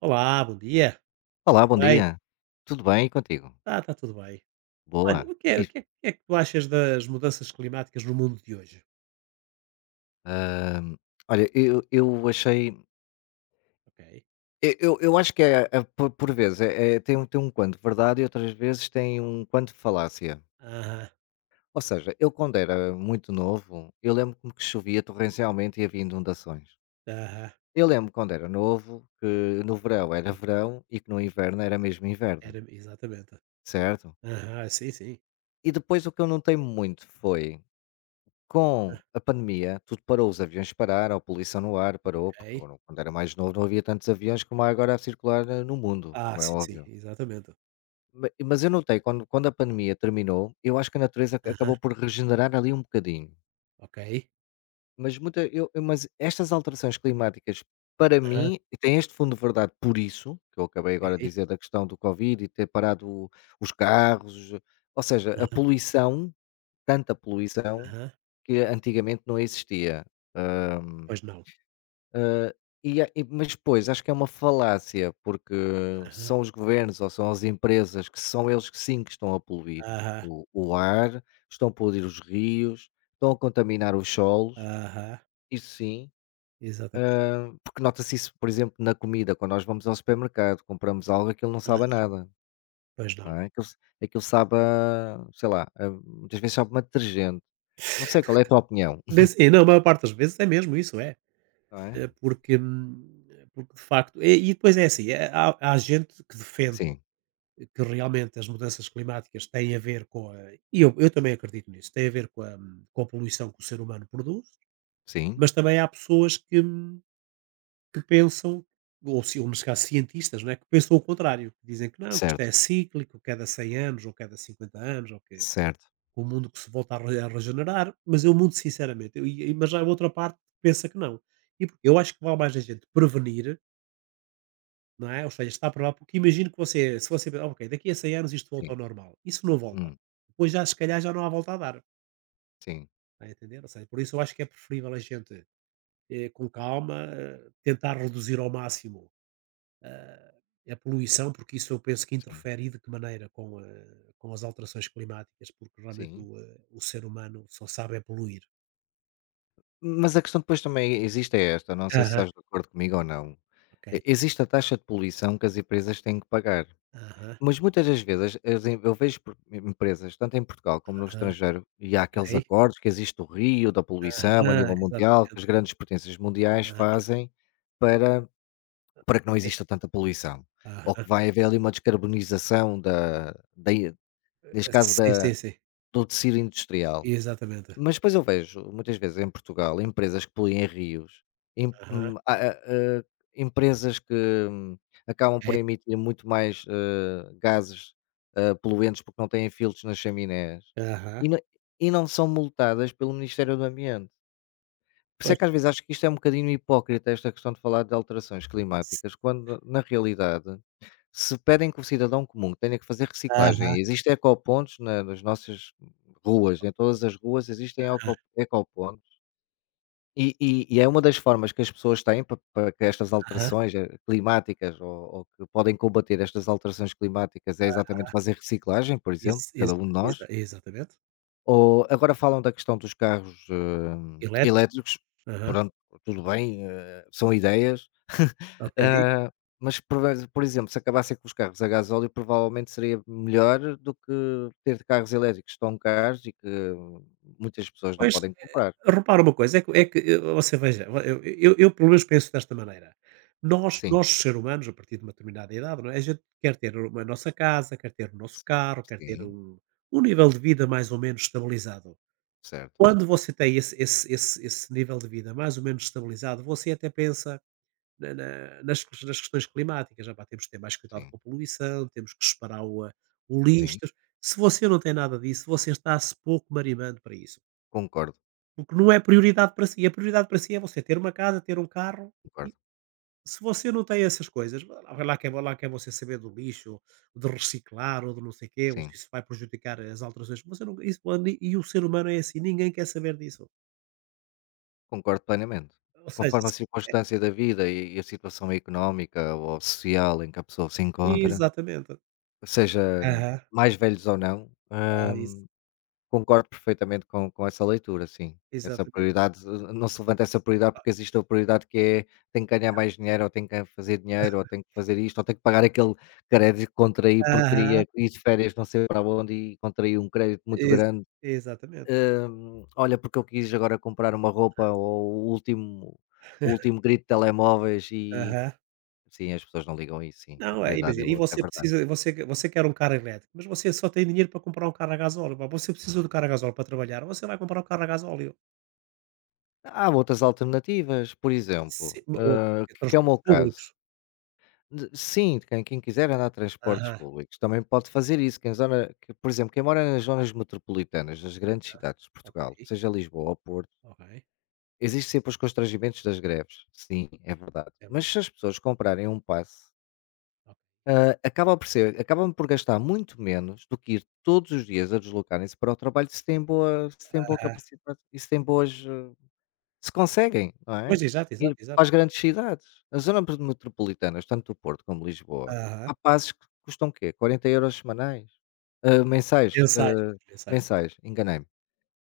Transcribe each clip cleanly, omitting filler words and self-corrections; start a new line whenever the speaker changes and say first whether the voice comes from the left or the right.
right: Olá, bom dia.
left: Olá, bom
right: Bem,
left: dia. Tudo bem e contigo?
right: está tá tá tudo bem. Olha,
left: Boa. Diz.
right: o que é que tu achas das mudanças climáticas no mundo de hoje?
left: Hum, Olha, eu achei.
right: Ok.
left: Eu acho que é por vezes é, tem um quanto de verdade e outras vezes tem um quanto de falácia.
right: Aham,
left: Ou seja, eu quando era muito novo, eu lembro-me que chovia torrencialmente e havia inundações.
right: aham.
left: Eu lembro quando era novo que no verão era verão e que no inverno era mesmo inverno,
right: Era, exatamente.
left: certo?
right: Aham, sim, sim.
left: E depois o que eu notei muito foi. Com a pandemia, tudo parou, os aviões pararam, a poluição no ar parou, porque
right: Ok.
left: agora quando era mais novo não havia tantos aviões como há agora a circular no mundo,
right: Ah,
left: como é
right: sim, sim,
left: óbvio.
right: exatamente.
left: Mas eu notei, quando a pandemia terminou, eu acho que a natureza
right: Aham,
left: acabou por regenerar ali um bocadinho.
right: ok.
left: Mas estas alterações climáticas, para
right: Aham,
left: mim, e tem este fundo de verdade por isso, que eu acabei agora de
right: ok.
left: dizer da questão do Covid e ter parado os carros, ou seja, a
right: Aham,
left: poluição, tanta poluição
right: aham.
left: que antigamente não existia.
right: Pois não.
left: Ah, E a e mas depois acho que é uma falácia, porque
right: Aham,
left: são os governos ou são as empresas, que são eles que sim que estão a poluir
right: aham,
left: o ar, estão a poluir os rios, estão a contaminar os solos,
right: aham.
left: isso sim,
right: Exatamente.
left: porque nota-se isso, por exemplo, na comida, quando nós vamos ao supermercado, compramos algo, aquilo não sabe a
right: Aham,
left: nada,
right: pois
left: não
right: não.
left: é, aquilo sabe a sei lá, a muitas vezes sabe-me detergente. Não sei qual é a tua opinião,
right: Bem, sim, não, a maior parte das vezes é mesmo isso, é.
left: não é?
right: Porque, é porque de facto. E, depois é assim, é, há gente que defende
left: Sim,
right: que realmente as mudanças climáticas têm a ver com a. E eu também acredito nisso, têm a ver com a poluição que o ser humano produz,
left: sim,
right: mas também há pessoas que pensam, ou, ou neste caso cientistas, não é? Que pensam o contrário, que dizem que não, que isto é
left: certo,
right: cíclico, cada 100 anos, ou cada 50 anos, ou que
left: certo,
right: o mundo que se volta a, a regenerar, mas eu muito sinceramente, mas há outra parte que pensa que não. E porque eu acho que vale mais a gente prevenir. Não é? Ou seja, está para lá, porque imagino que você, se você, "Ah, ok, daqui a 100 anos isto volta
left: sim,
right: ao normal." Isso não volta.
left: hum,
right: Depois já, se calhar, já não há volta a dar.
left: sim,
right: Está a entender? Ou seja, por isso eu acho que é preferível a gente, com calma, tentar reduzir ao máximo a poluição, porque isso eu penso que
left: sim,
right: interfere e de que maneira com, com as alterações climáticas, porque realmente
left: sim.
right: o, o ser humano só sabe é poluir.
left: Mas a questão depois também existe é esta, não sei se
right: Aham,
left: estás de acordo comigo ou não. E
right: ok.
left: existe a taxa de poluição que as empresas têm que pagar,
right: Aham,
left: mas muitas das vezes as em eu vejo por empresas, tanto em Portugal como no
right: aham,
left: estrangeiro, e há
right: ok.
left: aqueles acordos que existe o rio da poluição a
right: Aham,
left: nível mundial, que as
right: exatamente.
left: grandes potências mundiais
right: Aham,
left: fazem para para que não
right: ok.
left: exista tanta poluição, ou que
right: Aham.
left: vai haver ali uma descarbonização da, neste caso,
right: Sim, sim,
left: da
right: sim.
left: do tecido industrial.
right: Exatamente.
left: Mas depois eu vejo, muitas vezes em Portugal, empresas que poluem rios, em
right: Aham.
left: a empresas que hum, acabam por
right: É,
left: emitir muito mais, gases, poluentes porque não têm filtros nas chaminés,
right: aham.
left: e não são multadas pelo Ministério do Ambiente. Por isso é
right: Pois.
left: que às vezes acho que isto é um bocadinho hipócrita esta questão de falar de alterações
right: S
left: climáticas, quando na realidade se pedem que o cidadão comum tenha que fazer reciclagem
right: Aham,
left: e existem ecopontos na nas nossas ruas, em todas as ruas existem ecopontos, e é uma das formas que as pessoas têm pa para que estas
right: aham.
left: alterações, climáticas, ou que podem combater estas alterações climáticas é exatamente fazer reciclagem, por exemplo,
right: Isso,
left: cada um de nós.
right: exatamente.
left: Ou agora falam da questão dos carros,
right: Elétricos,
left: elétricos,
right: aham,
left: pronto, tudo bem, são ideias,
right: ok.
left: ah, mas prove por exemplo, se acabassem com os carros a gasóleo, provavelmente seria melhor do que ter carros elétricos tão caros e que muitas pessoas não
right: Pois,
left: podem comprar.
right: repara uma coisa, é que você veja, vo eu pelo menos penso desta maneira, nós
left: Sim,
right: nós seres humanos, a partir de uma determinada idade, não é, a gente quer ter o a nossa casa, quer ter o
left: s
right: nosso carro, quer ter
left: sim,
right: um nível de vida mais ou menos estabilizado.
left: certo,
right: Quando você tem esse nível de vida mais ou menos estabilizado, você até pensa Na na nas ques nas questões climáticas, epá, temos que ter mais cuidado
left: sim,
right: com a poluição, temos que separar o a o lixo.
left: sim,
right: Se você não tem nada disso, você está-se pouco marimando para isso,
left: concordo,
right: porque não é prioridade para si. A prioridade para si é você ter uma casa, ter um carro e
left: concordo,
right: se você não tem essas coisas, lá quer você saber do lixo, de reciclar ou de não sei o quê, ou se
left: sim,
right: isso vai prejudicar as alterações. Você não isso, e o ser humano é assim, ninguém quer saber disso.
left: concordo plenamente.
right: Ou seja,
left: Conforme a circunstância da vida e a situação económica ou social em que a pessoa se encontra,
right: exatamente.
left: seja
right: Aham.
left: mais velhos ou não,
right: Ah, isso.
left: concordo perfeitamente com essa leitura, sim. Essa
right: Exatamente.
left: prioridade, não se levanta essa prioridade porque existe a prioridade que é tem que ganhar mais dinheiro, ou tem que fazer dinheiro, ou tem que fazer isto, ou tem que pagar aquele crédito que contraí porque
right: Aham.
left: queria ir de férias não sei para onde e contraí um crédito muito
right: Exa
left: grande.
right: Exatamente.
left: Olha, porque eu quis agora comprar uma roupa ou o último grito de telemóveis e
right: Aham.
left: sim, as pessoas não ligam a isso, sim. A
right: Não, é,
left: prioridade é
right: imagina, e
left: outra, é
right: você
left: verdade.
right: precisa você você quer um carro elétrico, mas você só tem dinheiro para comprar um carro a gasóleo, pá, você precisa do carro a gasóleo para trabalhar, você vai comprar um carro a gasóleo.
left: Há outras alternativas, por exemplo,
right: Se ou
left: Que é o meu
right: transportes públicos.
left: caso. De Sim, quem quiser andar de transportes
right: Aham,
left: públicos também pode fazer isso, quem zona que por exemplo, quem mora nas zonas metropolitanas nas grandes cidades de
right: ok,
left: Portugal, seja Lisboa ou Porto,
right: ok.
left: existem sempre os constrangimentos das greves, sim, é verdade.
right: É ver
left: Mas se as pessoas comprarem um passe, acabam por gastar muito menos do que ir todos os dias a deslocarem-se para o trabalho, se têm boa
right: Aham.
left: capacidade e se têm boas. Se conseguem, não é?
right: Pois, exato, exato,
left: Ir para
right: exato.
left: as grandes cidades. A zona pre metropolitanas, tanto do Porto como Lisboa,
right: Aham.
left: há passes que custam quê? 40 euros semanais? Mensais,
right: Mensais, mensais.
left: mensais, enganei-me.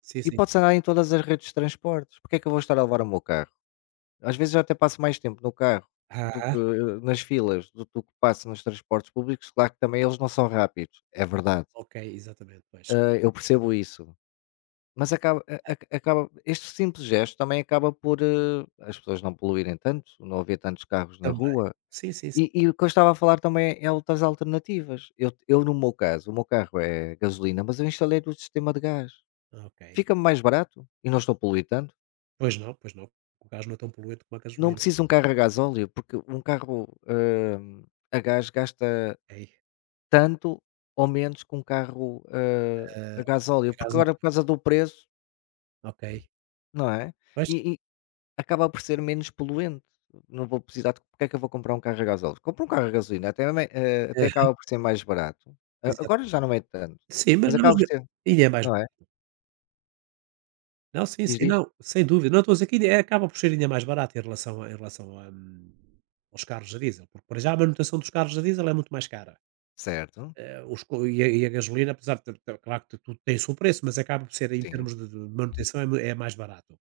right: Sim,
left: E
right: sim.
left: pode-se andar em todas as redes de transportes. Porque é que eu vou estar a levar o meu carro? Às vezes eu até passo mais tempo no carro do que
right: Aham.
left: nas filas, do que passo nos transportes públicos. Claro que também eles não são rápidos, é verdade.
right: Ok, exatamente, pois.
left: Eu percebo isso. Mas acaba a acaba este simples gesto também acaba por, as pessoas não poluírem tanto, não haver tantos carros na
right: Também.
left: rua.
right: Sim, sim, sim.
left: E o que eu estava a falar também é outras alternativas. Eu no meu caso, o meu carro é gasolina, mas eu instalei o sistema de gás.
right: Ok.
left: Fica-me mais barato e não estou a poluir tanto.
right: Pois não, pois não. O gás não é tão poluente como a
left: Não
right: gasolina, sim.
left: preciso de um carro a gasóleo, porque um carro, a gás gasta
right: Ok.
left: tanto ou menos que um carro,
right: Ah,
left: a gasóleo,
right: a
left: porque
right: gasóleo,
left: agora por causa do preço,
right: ok.
left: não é?
right: Pois,
left: E acaba por ser menos poluente. Não vou precisar de porque é que eu vou comprar um carro a gasóleo? Compro um carro a gasolina, até,
right: é,
left: até acaba por ser mais barato. Agora
right: exatamente.
left: já não é tanto,
right: Sim, mas
left: mas
right: não, mas
left: acaba por ser,
right: ainda é mais
left: não é?
right: não, sim,
left: Diz,
right: sim,
left: diz?
right: não, sem dúvida. Não, estou a dizer que ainda acaba por ser ainda mais barato em relação a, aos carros a diesel, porque para já a manutenção dos carros a diesel é muito mais cara.
left: Certo,
right: Os co e a gasolina, apesar de claro que tudo tem o seu preço, mas acaba por ser em
left: sim,
right: termos de manutenção é mui é mais barato.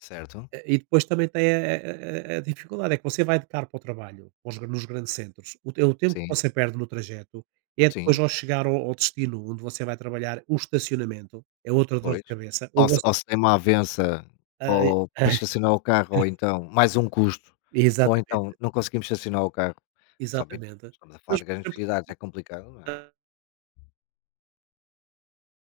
left: certo,
right: E depois também tem a dificuldade, é que você vai de carro para o trabalho, nos grandes centros, o tempo que
left: sim,
right: você perde no trajeto é depois
left: sim,
right: ao chegar ao destino onde você vai trabalhar, o estacionamento, é outra dor
left: pois.
right: de cabeça. Ou você,
left: Ou se tem uma avença,
right: ah, e-
left: ou para estacionar o carro, ou então mais um custo, ou então
right: exatamente,
left: não conseguimos estacionar o carro. Principalmente,
right: exatamente.
left: estamos a falar
right: Mas,
left: de
right: por
left: grandes
right: exemplo,
left: cidades, é complicado, não é?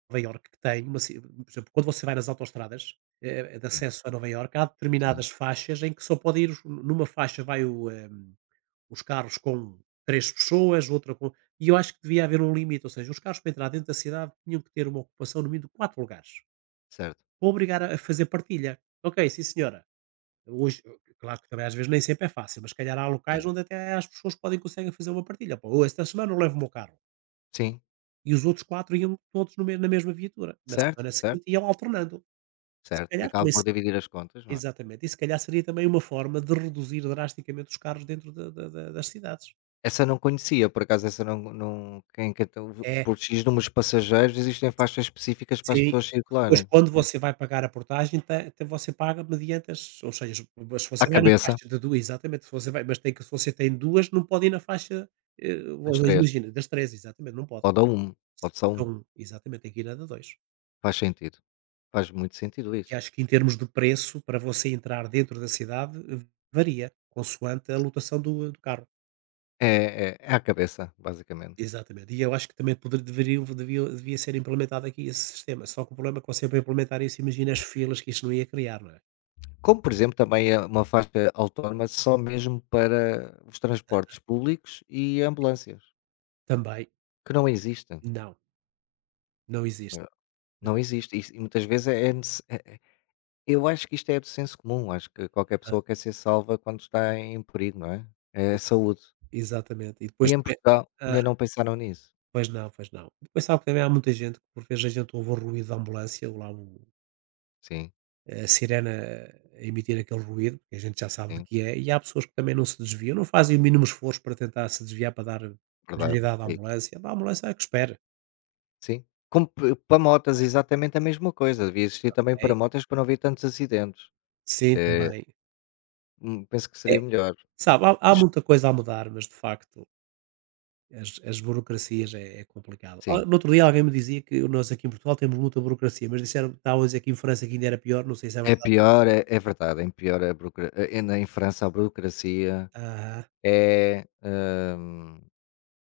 right: Nova Iorque que tem, uma, por exemplo, quando você vai nas autostradas de
left: Sim,
right: acesso a Nova Iorque, há
left: sim,
right: determinadas faixas em que só pode ir, numa faixa vai o, os carros com 3 pessoas, outra com, e eu acho que devia haver um limite, ou seja, os carros para entrar dentro da cidade tinham que ter uma ocupação no mínimo de 4 lugares,
left: certo,
right: para obrigar a fazer partilha. Ok, sim senhora, hoje claro que também às vezes nem sempre é fácil, mas se calhar há locais
left: sim,
right: onde até as pessoas podem conseguem fazer uma partilha, pá, "Oh, esta semana eu levo o meu carro",
left: sim,
right: e os outros 4 iam todos no me na mesma viatura, na
left: certo,
right: semana seguinte
left: certo.
right: iam alternando. Se
left: Certo, e
right: calhar
left: acabam
right: também
left: por
right: se
left: dividir as contas, não é?
right: exatamente, e se calhar seria também uma forma de reduzir drasticamente os carros dentro da da da das cidades.
left: Essa não conhecia, por acaso essa não quem então
right: É.
left: por X números de passageiros existem faixas específicas para as
right: Sim.
left: pessoas
right: Depois
left: circularem.
right: quando
left: É.
right: você vai pagar a portagem, ta até você paga mediante as ou seja, mas se
left: À
right: você vai na
left: cabeça
right: faixa de 2 exatamente, se você vai mas tem que se você tem 2 não pode ir na faixa,
left: dos 3
right: imagina, das 3 exatamente, não pode.
left: pode dá 1, pode só um
right: Então, exatamente, tem que ir na da 2.
left: faz sentido, faz muito sentido
right: Que
left: isso.
right: acho que em termos de preço, para você entrar dentro da cidade, varia, consoante a lotação do carro.
left: É à cabeça, basicamente.
right: Exatamente. E eu acho que também poder deveria devia devia ser implementado aqui esse sistema, só que o problema é que você para implementar isso, imagina as filas que isso não ia criar, não é?
left: Como, por exemplo, também é uma faixa autónoma só mesmo para os transportes públicos e ambulâncias,
right: Também,
left: que não existe,
right: não. Não existe.
left: é,
right: Não
left: não existe. Isso e muitas vezes é. Eu acho que isto é do senso comum, acho que qualquer pessoa quer ser salva quando está em perigo, não é? É a
right: ex
left: saúde.
right: Exatamente. E depois
left: E em
right: também
left: Portugal
right: ah,
left: ainda não pensaram nisso.
right: pois não, pois não. Depois sabe que também há muita gente que por vezes a gente ouve o ruído da ambulância ou lá o
left: Sim,
right: a sirene a emitir aquele ruído, que a gente já sabe do
left: sim,
right: que é, e há pessoas que também não se desviam, não fazem o mínimo esforço para tentar se desviar para dar
left: verdade.
right: prioridade à
left: É isso.
right: ambulância. A ambulância é que espera,
left: Sim. Como p para motas, exatamente a mesma coisa, devia existir também para
right: ok?
left: motas para não haver tantos acidentes.
right: Sim,
left: Eh,
right: também.
left: Penso que
right: É,
left: seria melhor.
right: sabe, há
left: Mas
right: muita coisa a mudar, mas de facto as, as burocracias é complicado. Ah,
left: sim,
right: no outro dia alguém me dizia que nós aqui em Portugal temos muita burocracia, mas disseram que estavam a dizer que em França que ainda era pior, não sei se é
left: é
right: verdade.
left: pior, é verdade, é pior a burocra ainda em França a burocracia
right: Ah,
left: é. hum,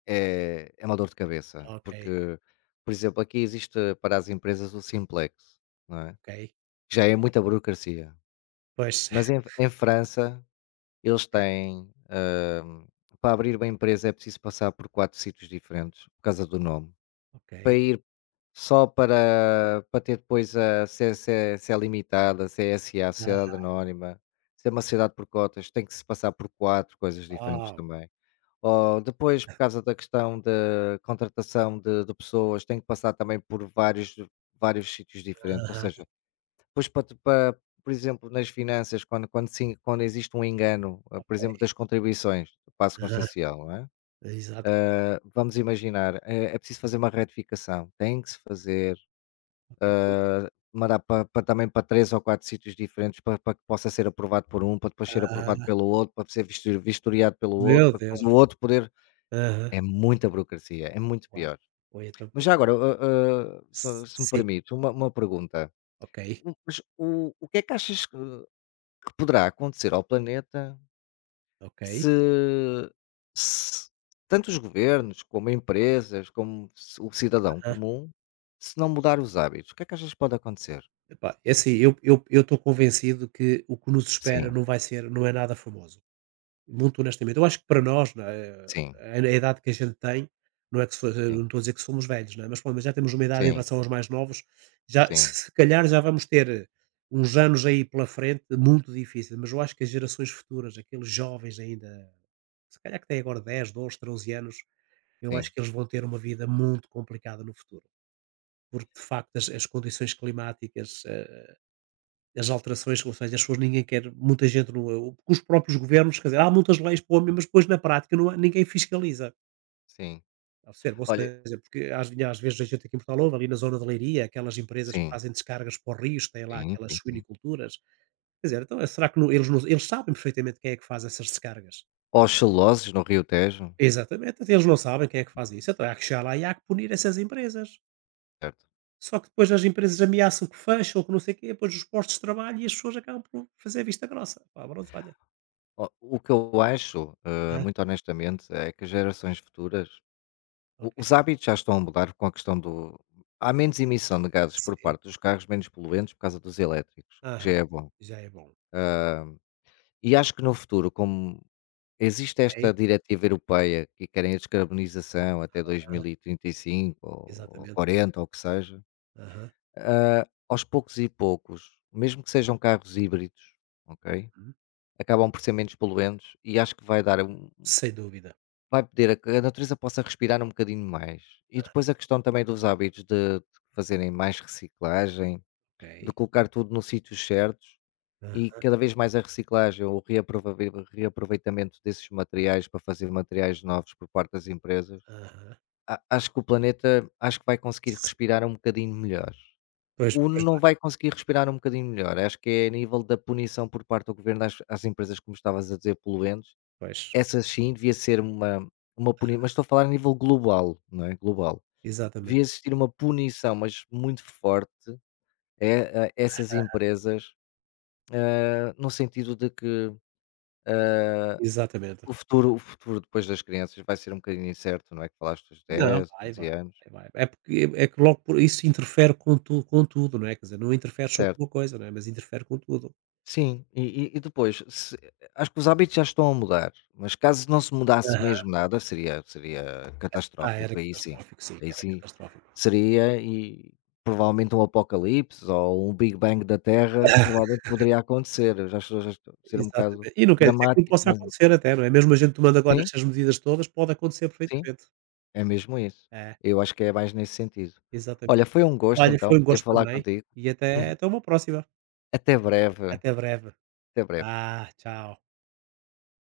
left: É, é uma dor de cabeça,
right: ok,
left: porque, por exemplo, aqui existe para as empresas o Simplex, não é?
right: ok.
left: Já é muita burocracia.
right: Pois,
left: Mas em, França, eles têm. Para abrir uma empresa é preciso passar por quatro sítios diferentes, por causa do nome.
right: ok.
left: Para ir só para ter depois a CC, CE Limitada, se é S a
right: Ah,
left: Sociedade Anónima, ser uma sociedade por cotas, tem que se passar por quatro coisas diferentes
right: ah,
left: também. Oh, depois, por causa da questão da contratação de pessoas, tem que passar também por vários sítios diferentes. Ou
right: aham,
left: seja, depois para te para por exemplo, nas finanças, quando sim, quando existe um engano, por exemplo, das contribuições do passo
right: aham,
left: social, não é?
right: exato.
left: Vamos imaginar, é preciso fazer uma retificação, tem que se fazer,
right: Ok.
left: mandar para também para 3 ou 4 sítios diferentes para que possa ser aprovado por um, para depois ser aprovado
right: Ah,
left: pelo outro, para ser vistoriado pelo outro,
right: meu
left: para depois o
right: Deus.
left: outro poder.
right: Aham.
left: É muita burocracia, é muito
right: Uau.
left: pior.
right: Foi então.
left: Mas
right: Pois,
left: já agora, se me
right: sim,
left: permite, uma pergunta.
right: ok,
left: O mas o que é que achas que poderá acontecer ao planeta
right: ok.
left: se se tanto os governos, como empresas, como ci o cidadão
right: Aham.
left: comum, se não mudar os hábitos, o que é que achas que pode acontecer?
right: Epá, é assim, eu estou convencido que o que nos espera
left: Sim,
right: não vai ser, não é nada famoso. Muito honestamente, eu acho que para nós, não é,
left: sim,
right: a idade que a gente tem, não é que se eu não
left: sim,
right: estou a dizer que somos velhos, não é, mas pronto, mas já temos uma idade em
left: sim,
right: relação aos mais novos, já
left: sim,
right: se se calhar já vamos ter uns anos aí pela frente muito difícil, mas eu acho que as gerações futuras, aqueles jovens ainda, se calhar que têm agora 10, 12, 13 anos, eu
left: sim,
right: acho que eles vão ter uma vida muito complicada no futuro, porque de facto as condições climáticas, as alterações, ou seja, as pessoas ninguém quer muita gente não o os próprios governos, quer dizer, há muitas leis para o homem, mas depois na prática não há ninguém fiscaliza.
left: sim.
right: Ao ser
left: Olha,
right: perceber? Ou seja, porque às vezes a gente aqui em Portugal ouve, ali na zona de Leiria, aquelas empresas que
left: sim,
right: fazem descargas para os rios, têm lá
left: sim,
right: aquelas
left: sim, sim.
right: suiniculturas. Quer dizer, então, é- será que não eles não eles sabem perfeitamente quem é que faz essas descargas.
left: Aos celuloses no Rio Tejo,
right: Exatamente, então eles não sabem quem é que faz isso, então há que chegar lá e há que punir essas empresas.
left: certo.
right: Só que depois as empresas ameaçam que fecham ou que não sei o quê, depois os postos de trabalho e as pessoas acabam por fazer vista grossa. Pá, pronto, olha.
left: Ó, o que eu acho,
right: Hã,
left: muito honestamente, é que as gerações futuras, o
right: ok.
left: os hábitos já estão a mudar com a questão do. Há menos emissão de gases por
right: Sim.
left: parte dos carros, menos poluentes por causa dos elétricos, o que já
right: Aham.
left: é bom.
right: Já é bom.
left: E acho que no futuro, como existe
right: Ok,
left: esta diretiva europeia que querem a descarbonização até 2035 ou
right: exatamente.
left: 40 ou o que seja,
right: Aham.
left: aos poucos e poucos, mesmo que sejam carros híbridos, ok,
right: Hum.
left: acabam por ser menos poluentes e acho que vai dar um.
right: Sem dúvida.
left: Vai pedir a que a natureza possa respirar um bocadinho mais. E depois a questão também dos hábitos de fazerem mais reciclagem, de
right: Ok.
left: colocar tudo nos sítios certos e
right: Aham,
left: cada vez mais a reciclagem ou o reaproveitamento desses materiais para fazer materiais novos por parte das empresas.
right: aham.
left: Acho que o planeta acho que vai conseguir
right: S
left: respirar um bocadinho melhor.
right: Pois,
left: O
right: pois
left: não
right: vai,
left: vai conseguir respirar um bocadinho melhor. Acho que é a nível da punição por parte do governo às empresas, como estavas a dizer, poluentes,
right: pois.
left: essa sim devia ser uma punição, mas estou a falar a nível global, não é, global. Devia
right: Exatamente,
left: existir uma punição, mas muito forte é a essas empresas, no sentido de que
right: exatamente.
left: o futuro depois das crianças vai ser um bocadinho incerto, não é, que falaste dos
right: Não,
left: 10
right: vai, vai,
left: 15 anos.
right: vai, vai. É porque é que logo por isso interfere com tudo, não é, quer dizer, não interfere só
left: Certo.
right: com uma coisa, não é, mas interfere com tudo.
left: Sim, e depois, se acho que os hábitos já estão a mudar, mas caso não se mudasse
right: Aham.
left: mesmo nada, seria
right: Ah, era
left: catastrófico, aí sim.
right: catastrófico, sim,
left: Aí
right: era
left: sim
right: catastrófico.
left: seria e provavelmente um apocalipse ou um Big Bang da Terra provavelmente poderia acontecer. Eu já estou a ser um bocado
right: Exatamente. E não quer dizer que não
left: dramático,
right: possa
left: mas
right: acontecer até, não é, mesmo a gente tomando agora
left: sim,
right: estas medidas todas, pode acontecer
left: sim,
right: perfeitamente.
left: é mesmo isso.
right: É,
left: Eu acho que é mais nesse sentido.
right: exatamente.
left: Olha, foi um gosto
right: Olha,
left: então
right: foi um
left: poder
right: gosto
left: falar
right: também,
left: contigo.
right: e até uma próxima.
left: Até breve,
right: Até breve.
left: até breve.
right: Ah, tchau.